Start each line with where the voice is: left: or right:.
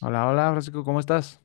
left: Hola, hola, Francisco, ¿cómo estás?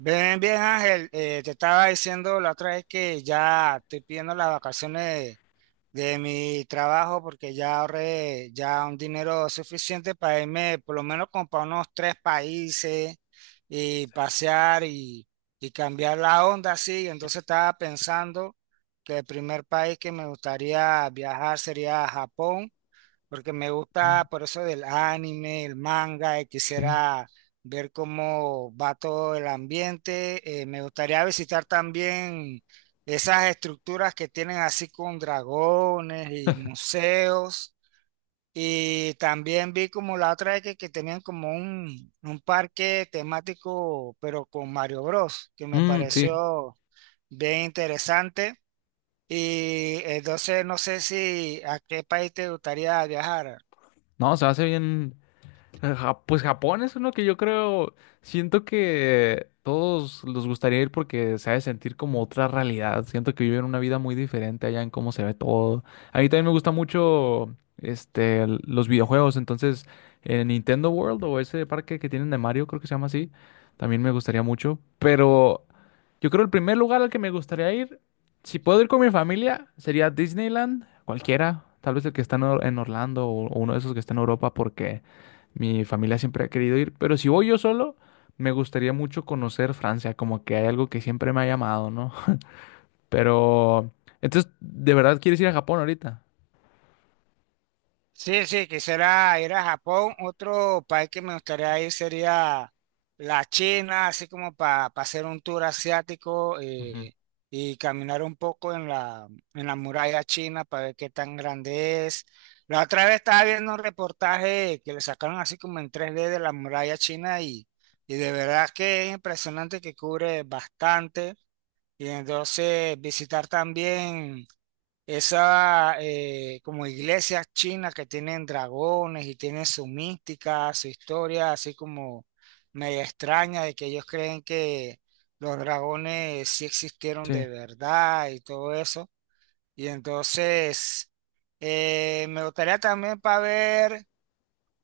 right: Bien, bien, Ángel. Te estaba diciendo la otra vez que ya estoy pidiendo las vacaciones de mi trabajo porque ya ahorré ya un dinero suficiente para irme por lo menos como para unos tres países y pasear y cambiar la onda así. Entonces estaba pensando que el primer país que me gustaría viajar sería Japón porque me
left: Oh,
right: gusta por eso del anime, el manga, y
left: sí.
right: quisiera ver cómo va todo el ambiente. Me gustaría visitar también esas estructuras que tienen así con dragones y museos. Y también vi como la otra vez que tenían como un parque temático, pero con Mario Bros, que me
left: Mm, sí,
right: pareció bien interesante. Y entonces no sé si a qué país te gustaría viajar.
left: no, se hace bien. Pues Japón es uno que yo creo, siento que todos les gustaría ir porque se ha de sentir como otra realidad. Siento que viven una vida muy diferente allá en cómo se ve todo. A mí también me gusta mucho los videojuegos, entonces en Nintendo World o ese parque que tienen de Mario, creo que se llama así, también me gustaría mucho. Pero yo creo el primer lugar al que me gustaría ir, si puedo ir con mi familia, sería Disneyland, cualquiera, tal vez el que está en en Orlando o uno de esos que está en Europa porque... Mi familia siempre ha querido ir, pero si voy yo solo, me gustaría mucho conocer Francia, como que hay algo que siempre me ha llamado, ¿no? Pero, entonces, ¿de verdad quieres ir a Japón ahorita?
right: Sí, sí, quisiera ir a Japón. Otro país que me gustaría ir sería la China, así como para hacer un tour asiático
left: Ujú.
right: y caminar un poco en la muralla china para ver qué tan grande es. La otra vez estaba viendo un reportaje que le sacaron así como en 3D de la muralla china y de verdad que es impresionante que cubre bastante. Y entonces visitar también... Esa como iglesias chinas que tienen dragones y tienen su mística, su historia, así como media extraña de que ellos creen que los dragones sí existieron de
left: Sí,
right: verdad y todo eso. Y entonces me gustaría también para ver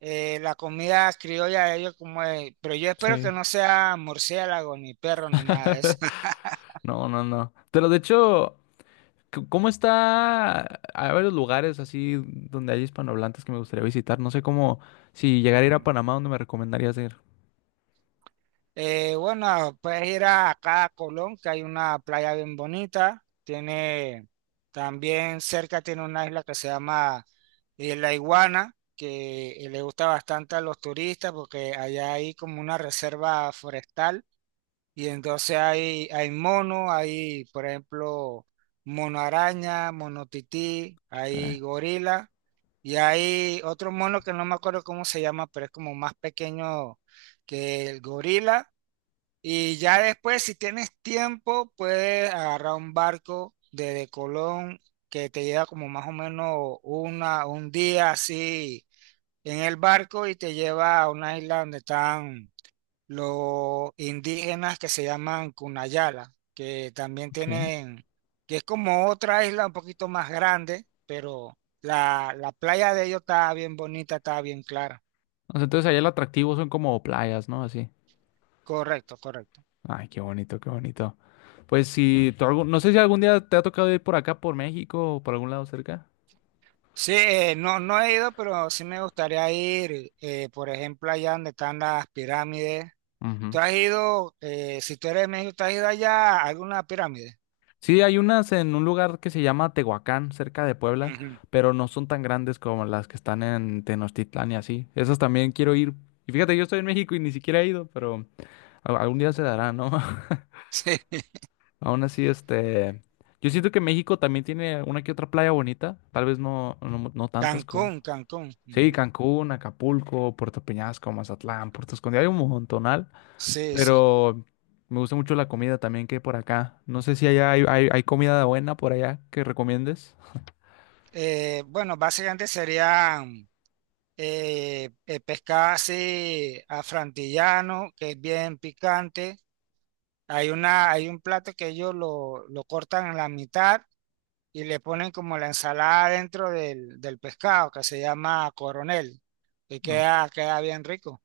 right: la comida criolla de ellos como es, pero yo espero que
left: sí.
right: no sea murciélago ni perro ni nada de eso.
left: No, no, no. Pero de hecho, ¿cómo está? Hay varios lugares así donde hay hispanohablantes que me gustaría visitar. No sé cómo, si llegara a ir a Panamá, ¿dónde me recomendarías ir?
right: Bueno, puedes ir acá a Colón, que hay una playa bien bonita. Tiene también cerca tiene una isla que se llama La Iguana, que le gusta bastante a los turistas porque allá hay como una reserva forestal y entonces hay mono, hay por ejemplo mono araña, mono tití,
left: Caray,
right: hay gorila y hay otro mono que no me acuerdo cómo se llama, pero es como más pequeño que el gorila y ya después, si tienes tiempo, puedes agarrar un barco desde Colón que te lleva como más o menos una, un día así en el barco y te lleva a una isla donde están los indígenas que se llaman Cunayala, que también
left: ok.
right: tienen, que es como otra isla un poquito más grande, pero la playa de ellos está bien bonita, está bien clara.
left: O sea, entonces allá el atractivo son como playas, ¿no? Así.
right: Correcto, correcto.
left: Ay, qué bonito, qué bonito. Pues si tú no sé si algún día te ha tocado ir por acá, por México o por algún lado cerca.
right: Sí, no, no he ido, pero sí me gustaría ir, por ejemplo, allá donde están las pirámides.
left: Ujú.
right: ¿Tú has ido, si tú eres de México, tú has ido allá a alguna pirámide?
left: Sí, hay unas en un lugar que se llama Tehuacán, cerca de Puebla,
right: Ujú.
left: pero no son tan grandes como las que están en Tenochtitlán y así. Esas también quiero ir. Y fíjate, yo estoy en México y ni siquiera he ido, pero algún día se dará, ¿no?
right: Sí,
left: Aún así, este, yo siento que México también tiene una que otra playa bonita, tal vez no, no, no tantas como...
right: Cancún, Cancún.
left: Sí,
right: Ujú.
left: Cancún, Acapulco, Puerto Peñasco, Mazatlán, Puerto Escondido, hay un montonal,
right: Sí, sí.
left: pero me gusta mucho la comida también que hay por acá. No sé si allá hay comida buena por allá que recomiendes.
right: Bueno, básicamente serían pescado así afrantillano, que es bien picante. Hay una, hay un plato que ellos lo cortan en la mitad y le ponen como la ensalada dentro del pescado que se llama coronel y
left: No,
right: queda bien rico.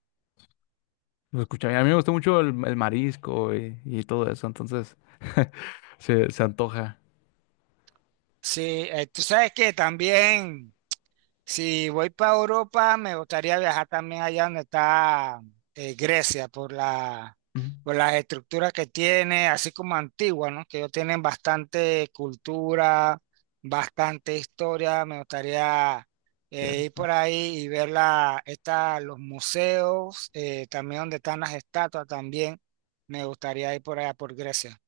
left: lo escuché, a mí me gusta mucho el marisco y todo eso, entonces se antoja.
right: Sí, tú sabes que también si voy para Europa, me gustaría viajar también allá donde está Grecia, por la,
left: Mm,
right: por las estructuras que tiene, así como antigua, ¿no? Que ellos tienen bastante cultura, bastante historia. Me gustaría ir por
left: cierto.
right: ahí y ver los museos, también donde están las estatuas también. Me gustaría ir por allá, por Grecia.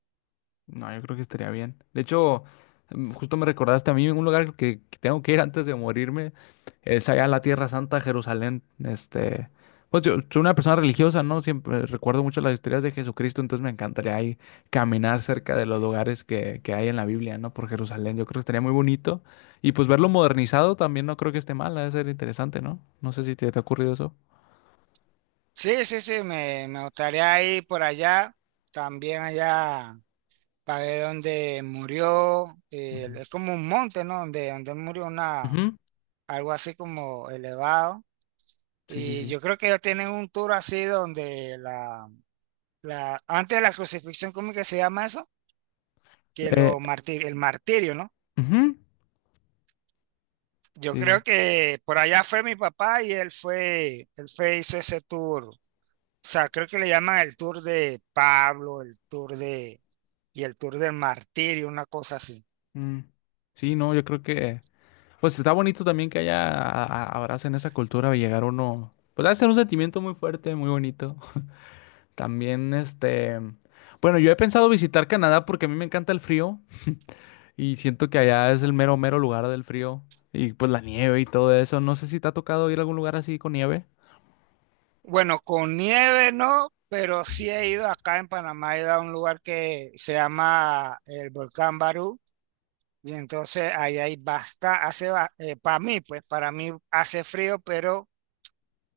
left: No, yo creo que estaría bien. De hecho, mm, justo me recordaste a mí un lugar que tengo que ir antes de morirme. Es allá en la Tierra Santa, Jerusalén. Este, pues yo soy una persona religiosa, ¿no? Siempre recuerdo mucho las historias de Jesucristo, entonces me encantaría ahí caminar cerca de los lugares que hay en la Biblia, ¿no? Por Jerusalén. Yo creo que estaría muy bonito. Y pues verlo modernizado también no creo que esté mal, ha de ser interesante, ¿no? No sé si te, te ha ocurrido eso.
right: Sí, sí, sí, me gustaría ir por allá, también allá. Para ver dónde murió.
left: Ujú.
right: Es como un monte, ¿no? Donde murió una,
left: Ujú.
right: algo así como elevado.
left: Sí, sí,
right: Y
left: sí.
right: yo creo que ellos tienen un tour así donde antes de la crucifixión, ¿cómo que se llama eso? Que
left: Eh,
right: el martirio, ¿no?
left: ujú. Sí,
right: Yo
left: sí,
right: creo que por allá fue mi papá y él fue, hizo ese tour. O sea, creo que le llaman el tour de Pablo, y el tour del martirio, una cosa así.
left: sí. Mm. Sí, no, yo creo que... Pues está bonito también que haya, abracen esa cultura y llegar uno, pues debe ser un sentimiento muy fuerte, muy bonito. También, este, bueno, yo he pensado visitar Canadá porque a mí me encanta el frío y siento que allá es el mero, mero lugar del frío y pues la nieve y todo eso. No sé si te ha tocado ir a algún lugar así con nieve.
right: Bueno, con nieve no, pero sí he ido acá en Panamá, he ido a un lugar que se llama el Volcán Barú, y entonces ahí hay basta, hace, para mí, pues para mí hace frío, pero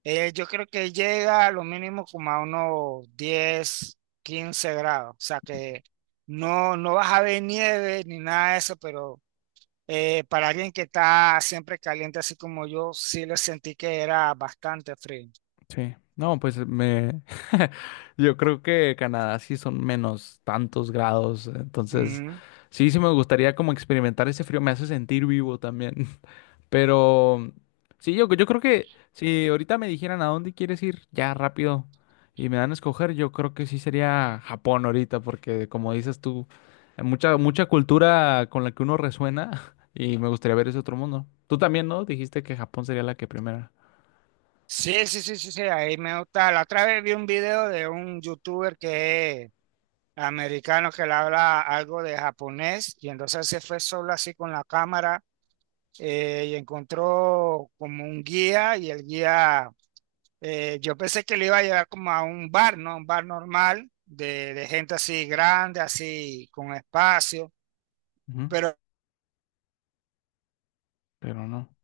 right: yo creo que llega a lo mínimo como a unos 10, 15 grados, o sea que no, no vas a ver nieve ni nada de eso, pero para alguien que está siempre caliente así como yo, sí le sentí que era bastante frío.
left: Sí, no, pues me, yo creo que Canadá sí son menos tantos grados, entonces sí, sí me gustaría como experimentar ese frío, me hace sentir vivo también. Pero sí, yo creo que si ahorita me dijeran a dónde quieres ir ya rápido y me dan a escoger, yo creo que sí sería Japón ahorita, porque como dices tú, hay mucha, mucha cultura con la que uno resuena y me gustaría ver ese otro mundo. Tú también, ¿no? Dijiste que Japón sería la que primera.
right: Sí, sí, sí, sí, sí, ahí me gusta. La otra vez vi un video de un youtuber que es americano que le habla algo de japonés y entonces se fue solo así con la cámara y encontró como un guía y el guía, yo pensé que le iba a llevar como a un bar, ¿no? Un bar normal de gente así grande, así con espacio,
left: Ujú.
right: pero
left: Pero no.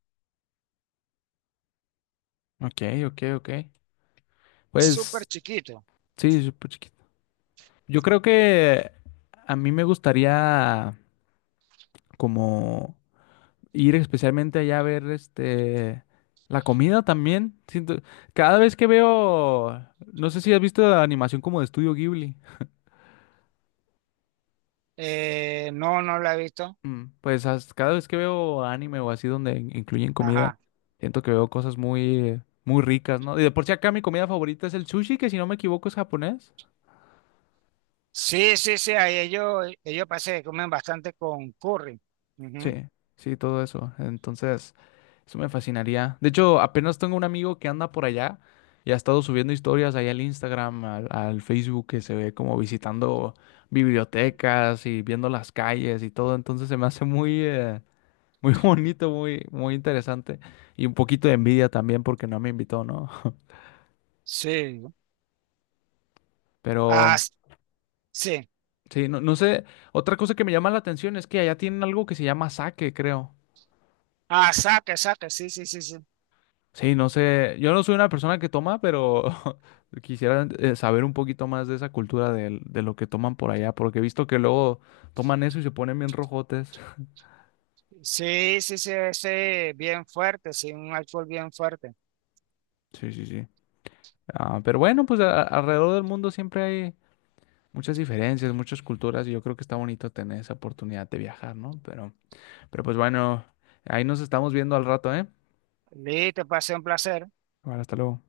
left: Ok, ok, ok.
right: es súper
left: Pues
right: chiquito.
left: sí, súper chiquito. Yo creo que a mí me gustaría como... ir especialmente allá a ver este la comida también. Siento, cada vez que veo, no sé si has visto la animación como de Estudio Ghibli.
right: No, no lo he visto.
left: Mm, pues cada vez que veo anime o así donde incluyen comida,
right: Ajá.
left: siento que veo cosas muy muy ricas, ¿no? Y de por sí acá mi comida favorita es el sushi, que si no me equivoco es japonés.
right: Sí, sí, sí, ahí ellos parece que comen bastante con curry. Ujú.
left: Sí, sí, todo eso. Entonces, eso me fascinaría. De hecho, apenas tengo un amigo que anda por allá y ha estado subiendo historias ahí al Instagram, al Facebook, que se ve como visitando bibliotecas y viendo las calles y todo. Entonces se me hace muy, muy bonito, muy, muy interesante. Y un poquito de envidia también porque no me invitó, ¿no?
right: Sí. Ah,
left: Pero
right: sí.
left: sí, no, no sé. Otra cosa que me llama la atención es que allá tienen algo que se llama sake, creo.
right: Ah, saque, saque, sí, sí, sí, sí.
left: Sí, no sé, yo no soy una persona que toma, pero quisiera saber un poquito más de esa cultura de lo que toman por allá, porque he visto que luego toman eso y se ponen bien rojotes.
right: Sí, sí, sí, ese bien fuerte, sí, un alcohol bien fuerte.
left: Sí, sí, sí. Ah, pero bueno, pues alrededor del mundo siempre hay muchas diferencias, muchas culturas, y yo creo que está bonito tener esa oportunidad de viajar, ¿no? Pero pues bueno, ahí nos estamos viendo al rato, ¿eh?
right: Listo, pasé un placer.
left: Bueno, hasta luego.